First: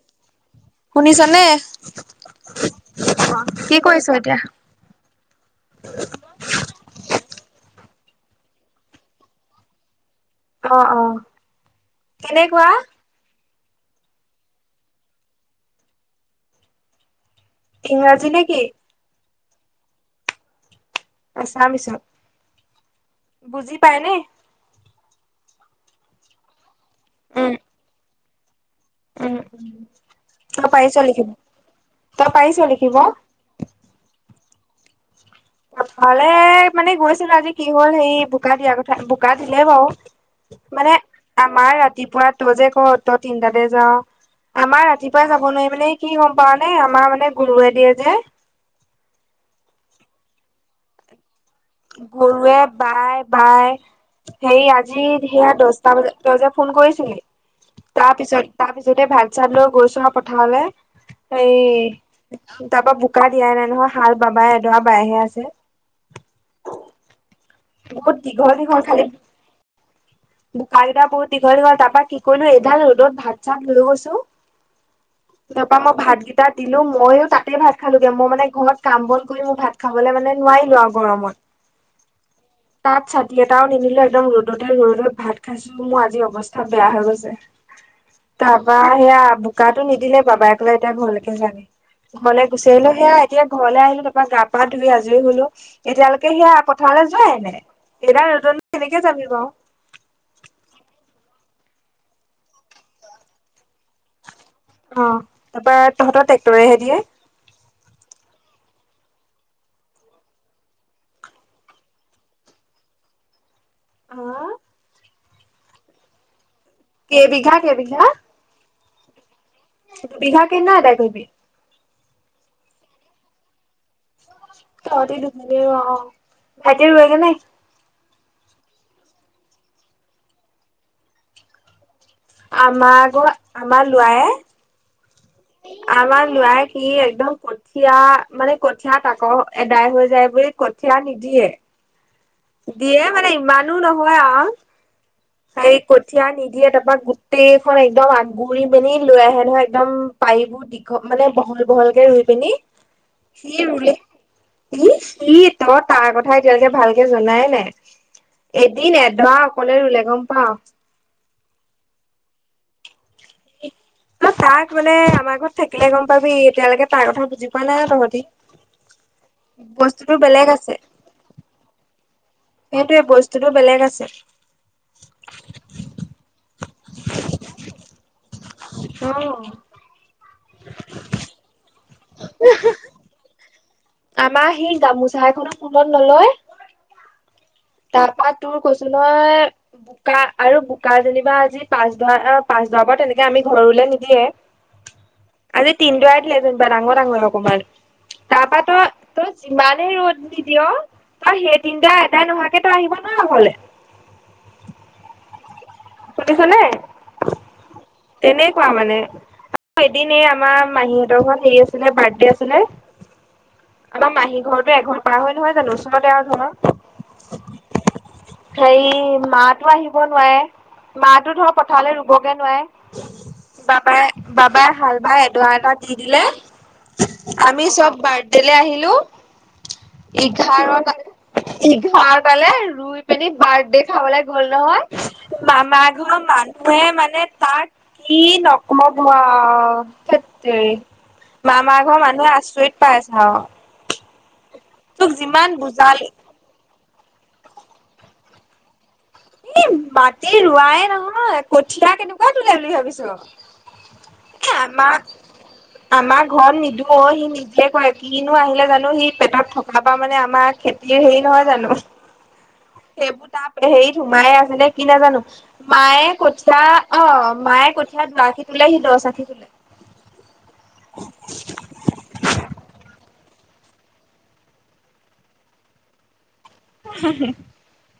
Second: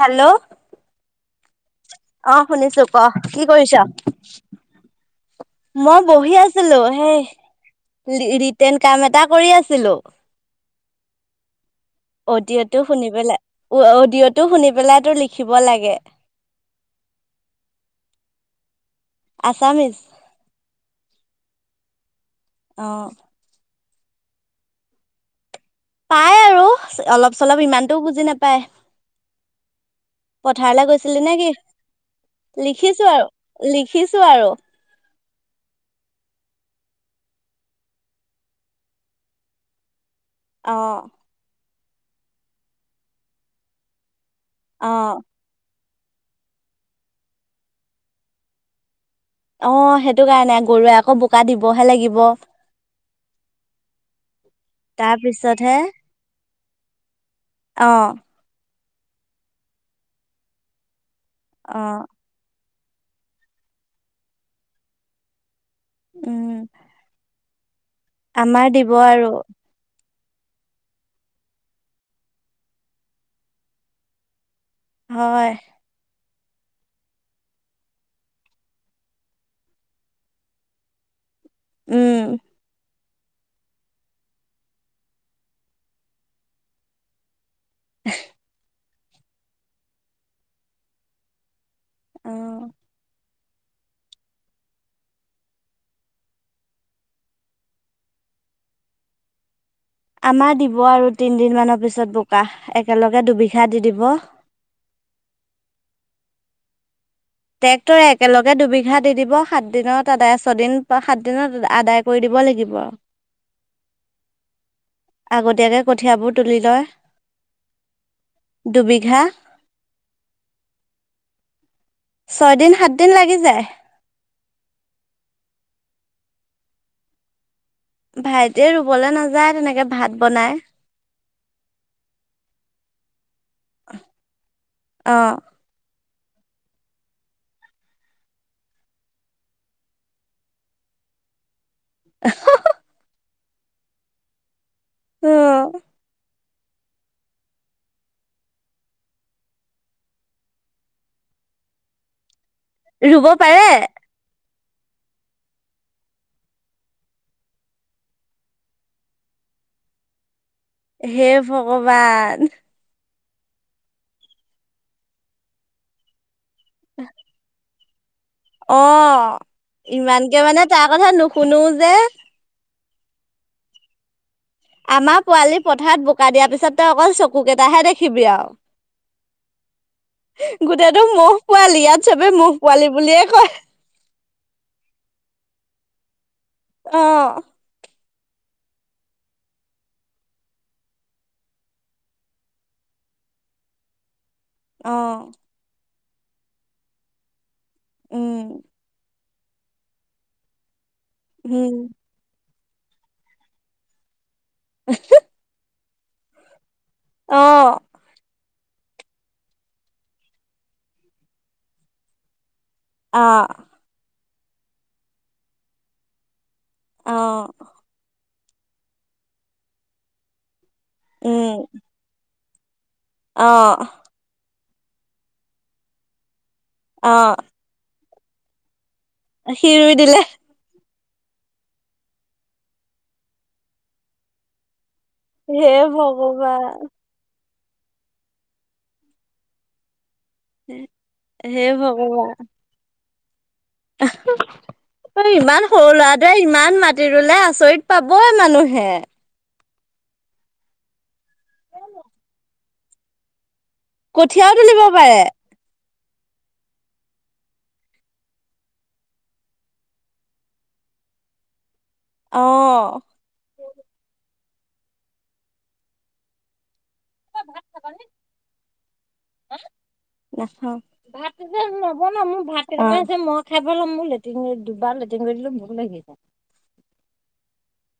Hello শুনিছনে? অ', শুনিছোঁ ক কি কৰিছ? মই বহি আছিলো। সেই ৰিটেণ কাম এটা কৰি আছিলোঁ। অ অ কেনেকুৱা অডিঅ'টো শুনি পেলাই অডিঅ'টো শুনি পেলাই তোৰ লিখিব লাগে। ইংৰাজী নে কি? আছামিছ। আছামিছত? অ',। পাইনে? পাই আৰু অলপ উম চলপ ইমানতটো বুজি নাপায়। উম উম, তই পথাৰলৈ পাৰিছ গৈছিলি লিখিব নেকি? তই পাৰিছ লিখিব? লিখিছো আৰু লিখিছো আৰু। পথাৰলে মানে গৈছিলোঁ, আজি কি হ'ল হেৰি বোকা দিয়া কথা বোকা দিলে বাৰু। অ মানে, আমাৰ ৰাতিপুৱা তই যে কওঁ, তই তিনটাতে যাওঁ। আমাৰ অ ৰাতিপুৱাই যাব নোৱাৰি। মানে কি গম পাৱ নে, আমাৰ মানে গুৰুৱে দিয়ে যে। অ সেইটো কাৰণে গৰুৱে আকৌ বোক গৰুৱে বাই-বাই সেই আজি সেয়া তাৰপিছতহে দছটা বজাত তই যে ফোন কৰিছিলি। অ তাৰ পিছত তাৰপিছতে ভাত চাত লৈ গৈছো হা পথাৰলৈ। এই, অ তাৰ পা বোকা দিয়াই নাই নহয়। হাল বাবা এডৰা বাইহে আছে। উম। বহুত দীঘল আমাৰ দীঘল দিব খালি। আৰু বোকা কেইটা বহুত দীঘল দীঘল। তাৰ পৰা কি কৰিলো এইডাল ৰ'দত ভাত চাত লৈ গৈছো। হয় তাপা মই ভাত তাত দিলোঁ, মইয়ো তাতে ভাত খালোঁগে। মই, মানে, ঘৰত কাম বন কৰি, মোৰ ভাত খাবলৈ, মানে, নোৱাৰিলোঁ, আৰু গৰমত উম। তাত ছাতি এটাও নিনিলোঁ। একদম ৰ'দতে, ৰ'দত ভাত খাইছোঁ। মোৰ আজি অৱস্থা বেয়া হৈ গৈছে। তাৰপা, সেয়া বোকাটো নিদিলে, বাবাইক লৈ এতিয়া ঘৰলৈকে যানে। হ'লে, অ গুচি আহিলোঁ। সেয়া এতিয়া ঘৰলে আহিলোঁ। তাৰপা গা পা ধুই আজৰি হ'লো। এতিয়ালৈকে সেই পথাৰলৈ এনে এইদাল ৰ'দত নো কেনেকে যাবি বাৰ? আমাৰ দিব আৰু তিনদিন মানৰ পিছত, বোকা একেলগে দুবিঘা দি দিব। অ', তাৰপা তহঁতৰ ট্ৰেক্টৰেহে দিয়ে। ট্ৰেক্টৰে একেলগে দুবিঘা দি দিব। সাত দিনত আদায় ছয়দিন সাত দিনত আদায় কৰি দিব। [unintelligible] লাগিব। হা? আগতীয়াকে কঠিয়াবোত কেইবিঘা-কেইবিঘা? দুবিঘা। বিঘা কেনে আদাই কৰিবি? ছয় দিন সাত দিন লাগি যায়। [unintelligible] ভাইটি ৰোৱেগে নাই? ভাইটিয়ে ৰুবলৈ নাযায়, তেনেকে ভাত বনাই। আমাৰ আকৌ, আমাৰ লোৱায়ে অ'। আমাৰ লৰাই কি একদম কঠীয়া মানে কঠিয়া তাকৰ এদাই হৈ যায় বুলি কঠীয়া। কঠিয়া নিদিয়ে। দিয়ে মানে ইমানো নহয় আৰু এই কঠীয়া নি দিয়ে তাৰপা গোটেইখন একদম আগুৰি মেলি লৈ আহে নহয়, একদম পাৰিবোৰ দীঘ মানে ব দীঘলকে ৰুই পিনি ৰুব সি পাৰে। ৰুলে ই, সি, ত‌ই তাৰ কথা এতিয়ালৈকে ভাল জনাই নাই, এদিন এধাৰ অকলে ৰুলে গম পা। হে ভগৱান। ন, তাক মানে আমাৰ ঘৰত থাকিলে গম পাবি এতিয়ালৈকে তাৰ কথা বুজি পোৱা নাই তহঁতি। অ', বস্তুটো ইমানকে বেলেগ মানে আছে তাৰ কথা নুশুনো যে। সেইটোৱে বস্তুটোতো বেলেগ আছে। আমাৰ পোৱালি পথাৰত বোকা দিয়াৰ পিছত তই অকল চকু কেইটাহে দেখিবি আৰু। অ'। গোটেইটো ম'হ পোৱালি ইয়াত চবে ম'হ পোৱালি বুলিয়ে কয়। আমাৰ সি গামোচা এখনো ফুলত নলয়। অ'। তাৰপা তোৰ কৈছোঁ ন বোকা আৰু বোকা যেনিবা আজি পাচ ধৰা পাচ দৰা পৰা তেনেকে আমি ঘৰলৈ নিদিয়ে। অ', আৰে তিনদ [unintelligible] ডাঙৰ ডাঙৰ অকণমান। উম। তই যিমানে ৰ'দ নিদিয়, তই সেই উম, তিনিটা এটাই নহয় সেই তাই আহিব নাই অকলে? [unintelligible] শুনিছনে? অ'। পোৱা মানে এদিন এই আমাৰ মাহীহঁতৰ ঘৰত হেৰি আছিলে বাৰ্থডে আছিলে অ'। আমাৰ মাহী ঘৰতো এঘৰ পাৰ হয় নহয় জানো ওচৰতে আৰু ঘৰ। অ'। হেৰি মা টো আহিব নোৱাৰে, মাটো ধৰ উম, পথাৰলৈ ৰুবগে নোৱাৰে। অ', বাবাই- বাবাই হাল বাই এডৰা এটা দি দিলে অ', আমি চব বাৰ্থডেলে আহিলোঁ সি ৰুই দিলে এঘাৰ তা এঘৰাটালে ৰুই পেলি বাৰ্থডে খাবলৈ গ'ল নহয়। হে মামা কোনো ভগৱান মানুহে মানে তাত কি নকবা আৰু ধেত। তেৰি হে মামাৰ ঘৰ ভগৱান মানুহে আচৰিত পাইছে আও। তোক যিমান ইমান সৰু বুজালো ল'ৰাটোৱে ইমান মা সি ৰুলে আঁচৰিত পাবই মানুহে। এই মাটি ৰোৱাই নহয়, কঠীয়া কেনেকুৱা তোলে বুলি ভাবিছ? কঠিয়াও তুলিব আমাৰ পাৰে। আমাৰ ঘৰত নিদোঁ অ, সি নিজে কৰে কিনো আহিলে জানো সি পেটত থকা পা মানে আমাৰ খেতি এ হেৰি নহয় জানো? অ', সেইবোৰ তাপ হেৰিত সোমায়ে আছে নে কি নাজানো মায়ে কঠিয়া অ', মায়ে কঠিয়া [unintelligible] আখী তোলেহি দহ আখী তোলে। নাখাও, ভাতটো যে নবনাও মোৰ ভাত [unintelligible] [unintelligible]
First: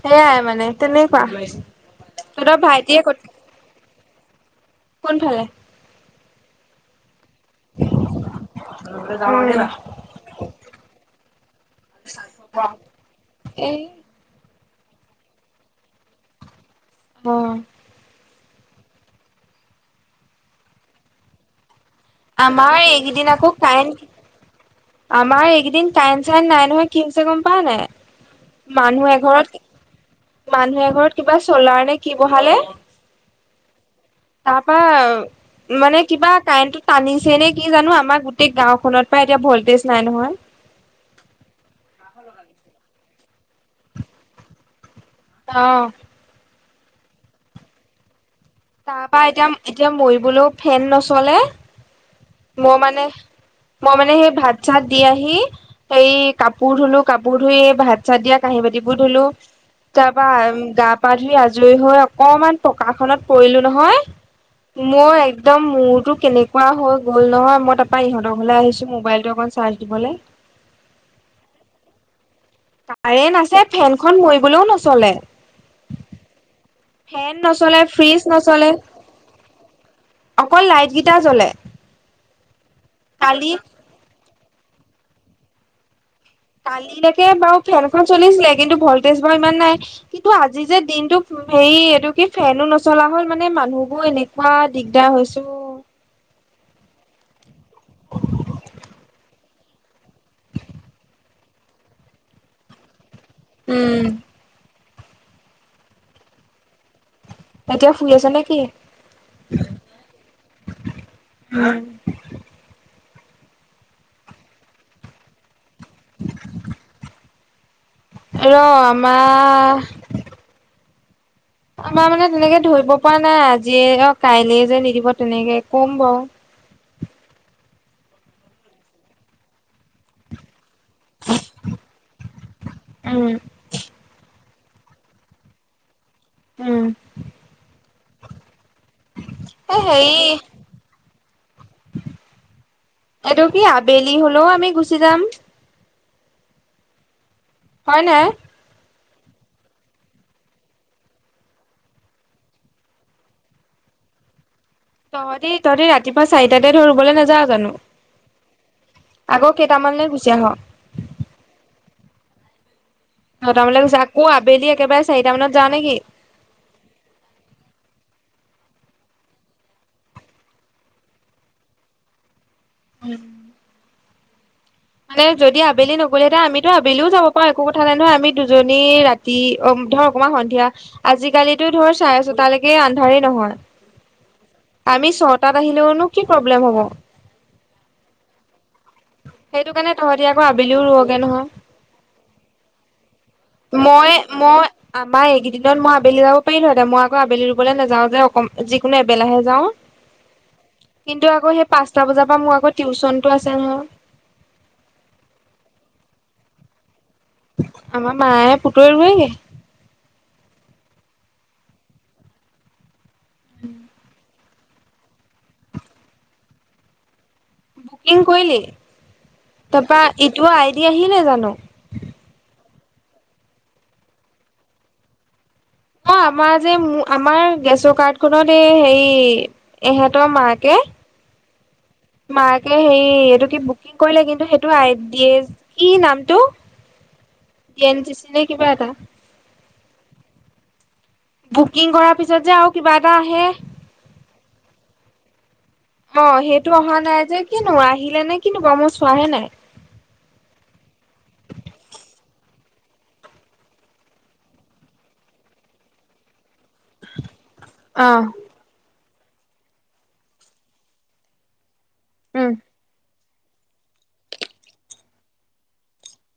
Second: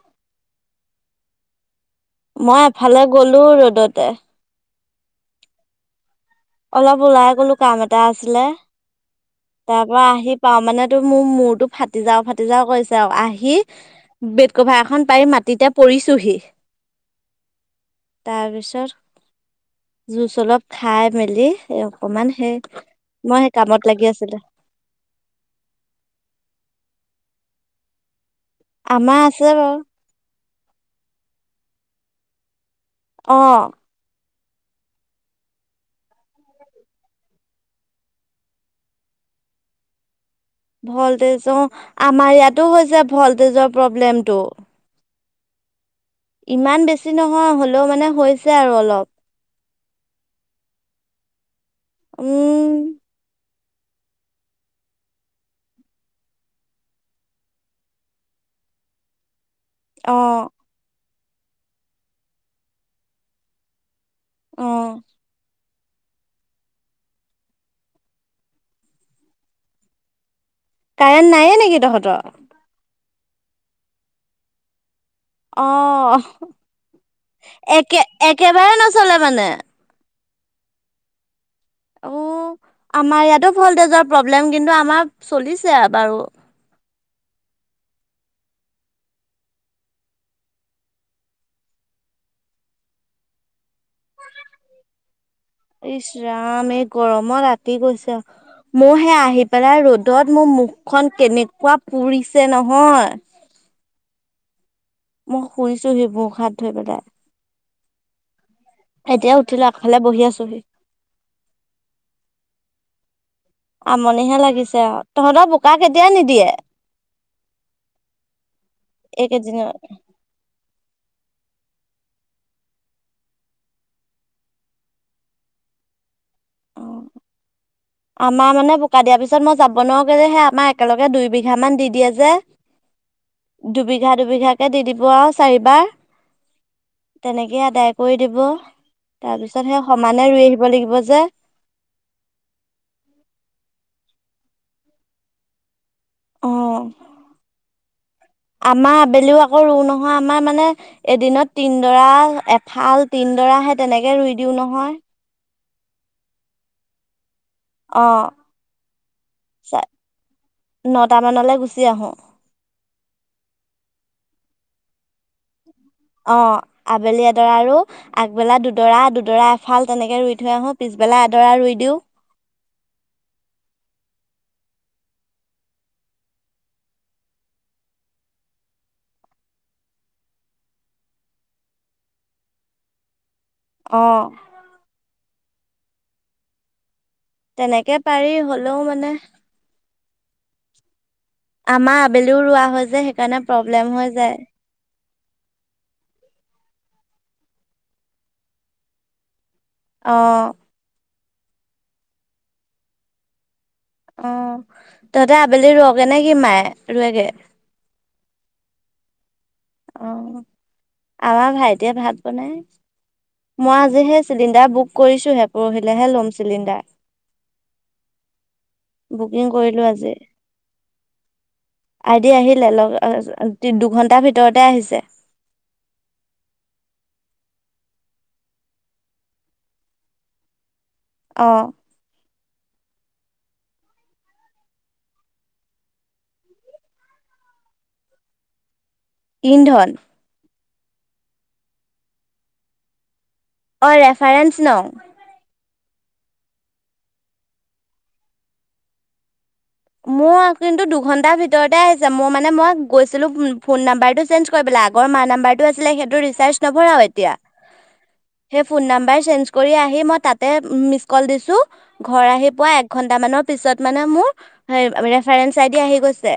সেইয়াই মানে তেনেকুৱা। তহঁতৰ মই ভাইটিয়ে এফালে ক গলোঁ ৰ'দতে। কোনফালে। অলপ ওলাই গ'লো কাম এটা আছিলে। তাৰ পৰা আহি পাওঁ মানে তো মোৰ মূৰটো ফাটি যাওঁ ফাটি যাওঁ কৰিছে আৰু আহি এই বে কভাখন পাৰি মাটিতে পৰিছোহি। অ' তাৰপিছত জুচ অলপ খাই মেলি। অকমান সেই আমাৰ এইকেইদিন মই আকৌ সেই কামত কাৰেন্ট, লাগি আছিলো আমাৰ এইকেইদিন কাৰেন্ট চাইন নাই নহয়। কি হৈছে গ'ম পাওঁ নাই। আমাৰ আছে বাৰু। মানুহে এঘৰত কিবা চলাৰ নে কি বহালে। অ' তাৰপাৰ। মানে কিবা কাৰেণ্টটো টানিছে নে কি জানো আমাৰ গোটেই গাঁওখনত পা এতিয়া ভল্টেজ নাই নহয়। ভল্টেজ অ' আমাৰ ইয়াতো হৈছে ভল্টেজৰ প্ৰব্লেমটো। অ' ইমান বেছি নহয় হ'লেও মানে হৈছে। আৰু তাৰ অলপ পৰা এতিয়া এতিয়া মৰিবলৈও ফেন নচলে। মই উম। মানে মই মানে সেই ভাত চাত দি আহি। এই কাপোৰ ধুলো কাপোৰ ধুই এই ভাত চাত দিয়া কাঁহী বাতিবোৰ ধুলো। তাৰ অ পৰা গা পা ধুই আজৰি হৈ অকমান পকাখননত পৰিলো নহয়। অ মই একদম মোৰতো কেনেকুৱা হ'ল। গ'ল নহয়, মই তাৰপৰা ইহঁতৰ ঘৰলে হ'লে আহিছো মোবাইলটো অকণ চাৰ্জ দিবলৈ। কাৰেণ্ট নায়ে নেকি তহঁতৰ? কাৰেণ্ট আছে ফেনখনন মৰিবলৈও নচলে। অ' ফেন নচলে একে ফ্ৰিজ একেবাৰে নচলে মানে। অকল লাইট কেইটা জ্বলে। অ' আমাৰ কালি ইয়াতো ভল্টেজৰ প্ৰব্লেম কিন্তু আমাৰ চলিছে বাৰু। কালিলৈকে বাৰু ফেনখন চলিছিল। কিন্তু ভল্টেজ ইমান নাই কিন্তু আজি যে দিনটো হেই এইটো কি ফেনো নচলা হ'ল মানে মানুহবোৰ এনেকুৱা দিগদাৰ হৈছে। ইছ ৰাম এই গৰমত ৰাতি গৈছে মোৰ সেই আহি পেলাই ৰ'দ। ৰ'দত মোৰ মুখখন কেনেকুৱা পুৰিছে নহয়। উম। মই শুনিছো সি ভোৰস হাত ধোই পেলাই। এহেতেও খুৰি আছে নেকি? এতিয়া উঠি লয় আগফালে বহি আছোহি। আমনিহে লাগিছে আৰু তহঁতৰ বোকা কেতিয়া নিদিয়ে। ৰ এইকেইদিনত? আমাৰ আমাৰ মানে তেনেকে ধৰিব পৰা নাই, আজিয়ে অ' কাইলে যে নিদিব তেনেকে কম বাৰু। অ' আমাৰ মানে বোকা দিয়াৰ পিছত মই যাব নোৱাৰোঁ সেই আমাৰ। একেলগে দুইবিঘা মান দি দিয়ে যে উম দুবিঘা, দুবিঘা। এনেকে দি দিব আৰু চাৰিবাৰ। উম। তেনেকে আদায় কৰি দিব। তাৰপিছত, এ সেই হেৰি সমানে ৰুই আহিব লাগিব যে। এইটো কি আবেলি হ'লেও আমি গুচি যাম। অহ' হয় নাই। আমাৰ আবেলিও আকৌ নহয়, আমাৰ মানে এদিনত তিনডৰা এফাল তিন। ডৰা তেনেকে ৰুই দিওঁ নহয়। তহঁতেই তহঁতেতি ৰাতিপুৱা চাৰিটাতে ধৰ বলৈ নাযাও জানো অ, আকৌ চ, কেইটামানলৈ গুচি আহ নটা মানলৈ গুচি আহ'? নটামানক আকৌ আবেলি একেবাৰে চাৰিটা মানত যাওঁ নেকি অ, আবেলি এডৰা আৰু একবেলা দুডৰা দুডৰা এফাল তেনেকে ৰুই থৈ আহো পিছবেলা এডৰা ৰুই দিও উম। মানে যদি আবেলি নগলেহেতে আমিতো আবেলিও যাব পাৰো একো কথা নাই নহয় আমি দুজনী ৰাতি ধৰ অকমান সন্ধিয়া আজিকালিিতো ধৰ চাৰে ছটালৈকে আন্ধাৰ নহয়। অ, তাত আহিলেওনো কি প্ৰব্লেম হ'ব? তেনেকে পাৰি হলেও মানে তহতি আক আবেলিও ৰ আমাৰ আবেলিও ৰোৱা হয় যে সেইকাৰণে প্ৰব্লেম হৈ মই যায় মই আমাৰ এইকেইদিনত মই আবেলি যাব পাৰিলো মই আকৌ আবেলি ৰুবলৈ নাযাও যে অক যিকোনো এবেলাহে যাওঁ। আহ, কিন্তু আকৌ সেই পাঁচটা বজাৰ পৰা মোৰ আকৌ টিউচনটো আছে নহয়। অ তহঁতে আবেলি ৰোৱকে নে কি মায়ে ৰোৱেগে? আমাৰ মায়ে পুতুৱে ৰুয়েগে। অ, আমাৰ ভাইটিয়ে ভাত বনাই মই আজি হে চিলিণ্ডাৰ বুক কৰিছোহে পৰহিলেহে ল'ম চিলিণ্ডাৰ। বুকিং কৰিলি? বুকিং কৰিলো তাৰপা আজি ইটো আইডি আহিলে জানো? তি-দুঘণ্টাৰ ভিতৰতে আহিছে। অ, আমাৰ যে, আমাৰ গেছৰ কাৰ্ডখন, এই হেৰি, এহঁতৰ মাকে অ মাকে, সেই হেৰি এইটো বুকিং কৰিলে। কিন্তু সেইটো আই দিয়ে, কি নামটো? জে এন চি চি নে কিবা এটা? ইন্ধন। বুকিং কৰাৰ পিছত, যে, আৰু কিবা এটা আহে। অঁ, ৰেফাৰেন্স নম্বৰ। অ, সেইটো অহা নাই যে। কিনো আহিলে নে কিনো, মোৰ চোৱাহে নাই। মোৰ কিন্তু দুঘণ্টাৰ ভিতৰতে আহিছে। মোৰ, মানে, মই গৈছিলোঁ ফোন নম্বৰটো চেঞ্জ কৰিবলৈ আগ অ, মাৰ নম্বৰটো আছিল। সেইটো ৰিচাৰ্জ নাভৰাওঁ এতিয়া। অ সেই ফোন নম্বৰ চেঞ্জ কৰি আহি, মই তাতে মিছ কল দিছোঁ। ঘৰ উম আহি পোৱাৰ এক ঘণ্টামানৰ পিছত, মানে, মোৰ ৰেফাৰেন্স আইডি আহি গৈছে।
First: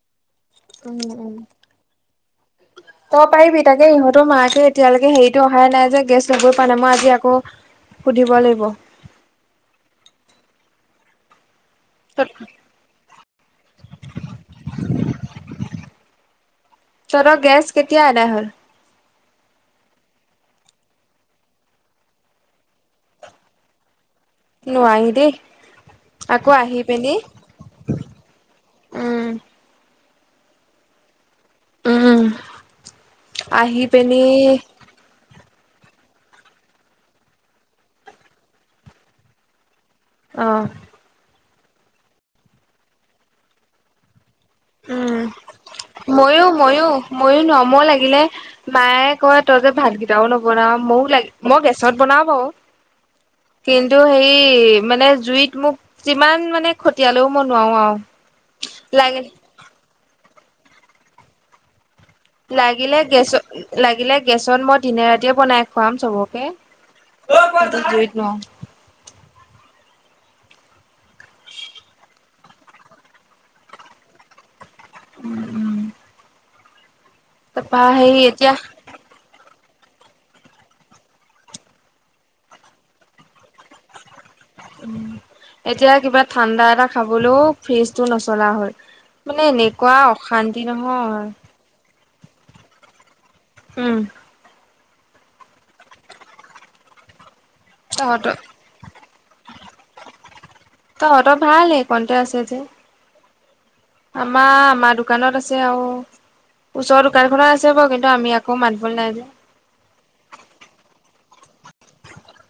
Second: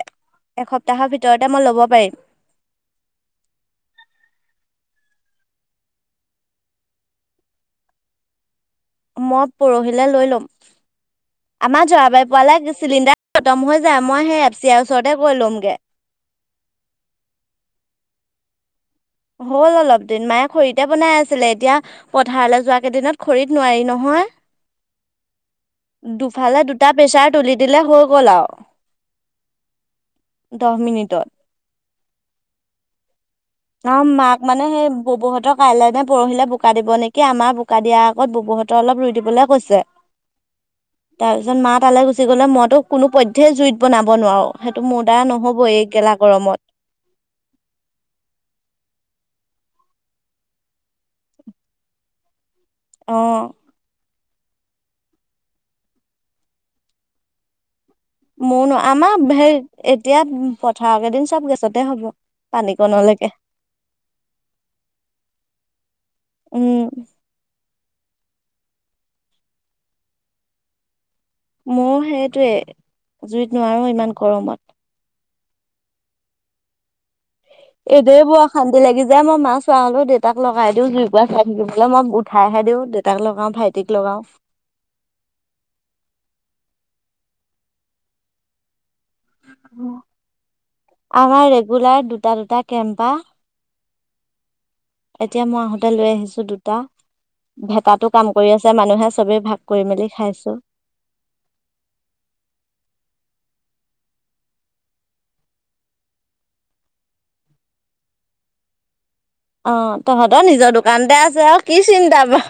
উম এসপ্তাহৰ উম ভিতৰতে মই ল'ব পাৰিম। তই পাৰিবি, তাকে ইহঁতৰ মাকে এতিয়ালৈকেৰিটো অহাই নাই যে গেছ লৈ প নাই মই আজি আকৌ সুধিব লাগিব। মই পৰহিলৈ লৈ ল'ম। আমাৰ জৰাবাইৰ পাল তহঁতৰ চিলিণ্ডাৰ খতম হৈ যায়। মই সেই এফ চি আইৰ ওচৰতে গৈ ল'মগৈ। গেছ কেতিয়া আদায় হ'ল হ'ল, অলপ দিন মায়ে খৰিতে বনাই আছিলে। এতিয়া, পথাৰলৈ যোৱা কেইদিনত খৰিত নোৱাৰি, নহয়। নোৱাৰি দে। দুফালে দুটা প্ৰেছাৰ তুলি দিলে, হৈ গ'ল, উম আৰু। দহ মিনিটত। উম', আহি অ, পিনি মাক, মানে, সেই বৌহঁতক কাইলে নে পৰহিলে বোকা দিব নেকি? আমাৰ বোকা দিয়াৰ আগতে, বৌহঁতৰ অলপ ৰুই দিবলৈ কৈছে। আহ', তাৰপিছত, মা তালৈ গুচি গ'লে, মইতো কোনো প'ধেই জুইত বনাব নোৱাৰোঁ। সেইটো মোৰ উম দ্বাৰা নহ'ব। ময়ো, ময়ো, ময়ো নোৱাৰোঁ, মই লাগিলে মায়ে কয়, তই যে ভাতকেইটাও নবনা। মইও লাগোঁ। মই গেছত বনাওঁ, বাৰু। আহ। হেই, মানে, জুইত মোক যিমানেই খতিয়াল ল'ব লাগে, মই নোৱাৰোঁ আৰু। মোৰনো, আমাৰ লাগিল সেই এতিয়া পথাৰকেইদিন, চব গেছতে হ'ব। লাগিলে, পানীকণলৈকে গেছত। লাগিলে, গেছত মই দিনে-ৰাতিয়ে বনাই খুৱাম, চবকে। উ। য'ত, ন [unintelligible] মোৰ সেইটোৱেই, জুইত নোৱাৰোঁ, ইমান গৰমত। উম, উম। এইদৰে, বৰ এতিয়া অশান্তি লাগি যায়, মাৰ ম চোৱা, হালও দেউতাক লগাই দিওঁ। জুই কৰা চাই থাকিব লাগে। মই উঠাইহে দিওঁ, দেউতাক লগাওঁ, ভাইটিকো লগাওঁ। এতিয়া, কিবা ঠাণ্ডা এটা খাবলৈও ফ্ৰিজটো নচলা হয়। মানে, এনেকুৱা অশান্তি নহয়। আমাৰ ৰেগুলাৰ দুটা, দুটা কেম্পা। উম। এতিয়া, মই আহোঁতে লৈ আহিছোঁ। দুটা ভেটটো কাম তহঁতৰ কৰি আছে, মানুহে। চবেই ভাগ কৰি-মেলি খাইছোঁ। তহঁতৰ ভাল, হঁ? ক'ত আছে যে? আমা, আমাৰ দোকানত আছে, আৰু। ওচৰৰ দোকানখনৰ আছে, বাৰু। কিন্তু আমি আকৌ যাবলৈ নাই যে। অ, তহঁতৰ নিজৰ দোকানতেই আছে, আৰু কি চিন্তা, বাৰু?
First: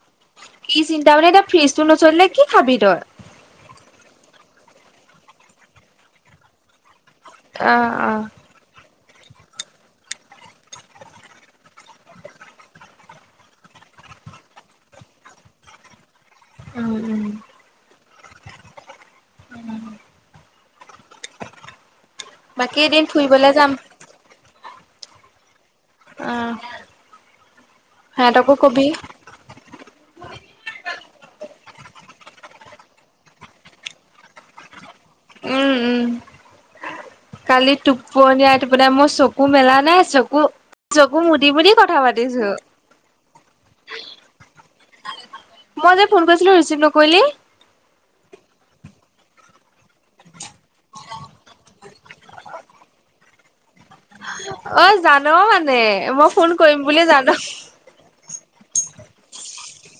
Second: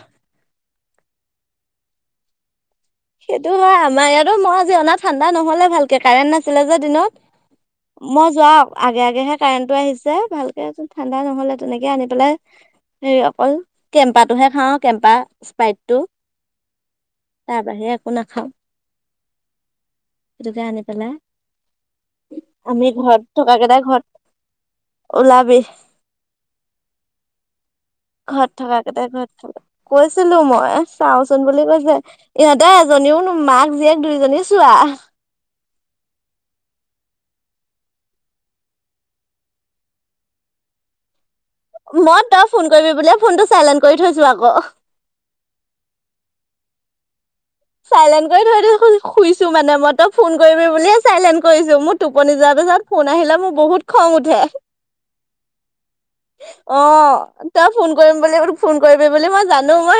চিন্তা এটা, ফ্ৰিজটো নচলিলে, কি? খাবি তই সেইটো হয়, আমাৰ ইয়াতো ম, আজি অনা ঠাণ্ডা নহলে ভালকে কাৰেণ্ট নাছিলে যে দিনত। অ', অ', মই যোৱাও, আগে, আগে। এইহে কাৰেণ্টটো আহিছে ভালকে ঠাণ্ডা নহলে তেনেকে আনি পেলাই। সে অকল কেম্পাটোহে খাওঁ, কেম্পা, স্প্ৰাইটটো। উম, উম। তাৰ বাহিৰে একো নাখাওঁ। সেইটোকে আনি পেলাই বাকী আমি এদিন ঘৰত ফুৰিবলে থকা যাম কেইটাই ঘৰত ওলাবি। আহ। ঘৰত থকা কেইটাই ঘৰত থ, কৈছিলো মই চাওচোন বুলি কৈছিলো। ইহঁতে এজনীও মাক জীয়েক দুইজনী চোৱা। উম উম কালি টোপনীয়া, টোপনাই মই চকু মেলা নাই চকু, চকু। দি বুলি কথা মই তই পাতিছো ফোন কৰিবি বুলিয়ে ফোনটো চাইলেণ্ট কৰি থৈছো আকৌ। মই যে ফোন কৰিছো। ছিলো ৰিছিভ নকৰিলি। চাইলেণ্ট কৰি থয় শুইছো। মানে মই তই ফোন কৰিবি বুলিয়ে চাইলেন্চ কৰিছো, মোৰ টোপনি যোৱাপিছত ফোন আহিলা মোৰ বহুত। খং উঠে অ জান মানে মই ফোন অ, কৰিম বুলি জান তই ফোন কৰিম বুলি ফোন কৰি কৰিবি বুলি মই জানো। মই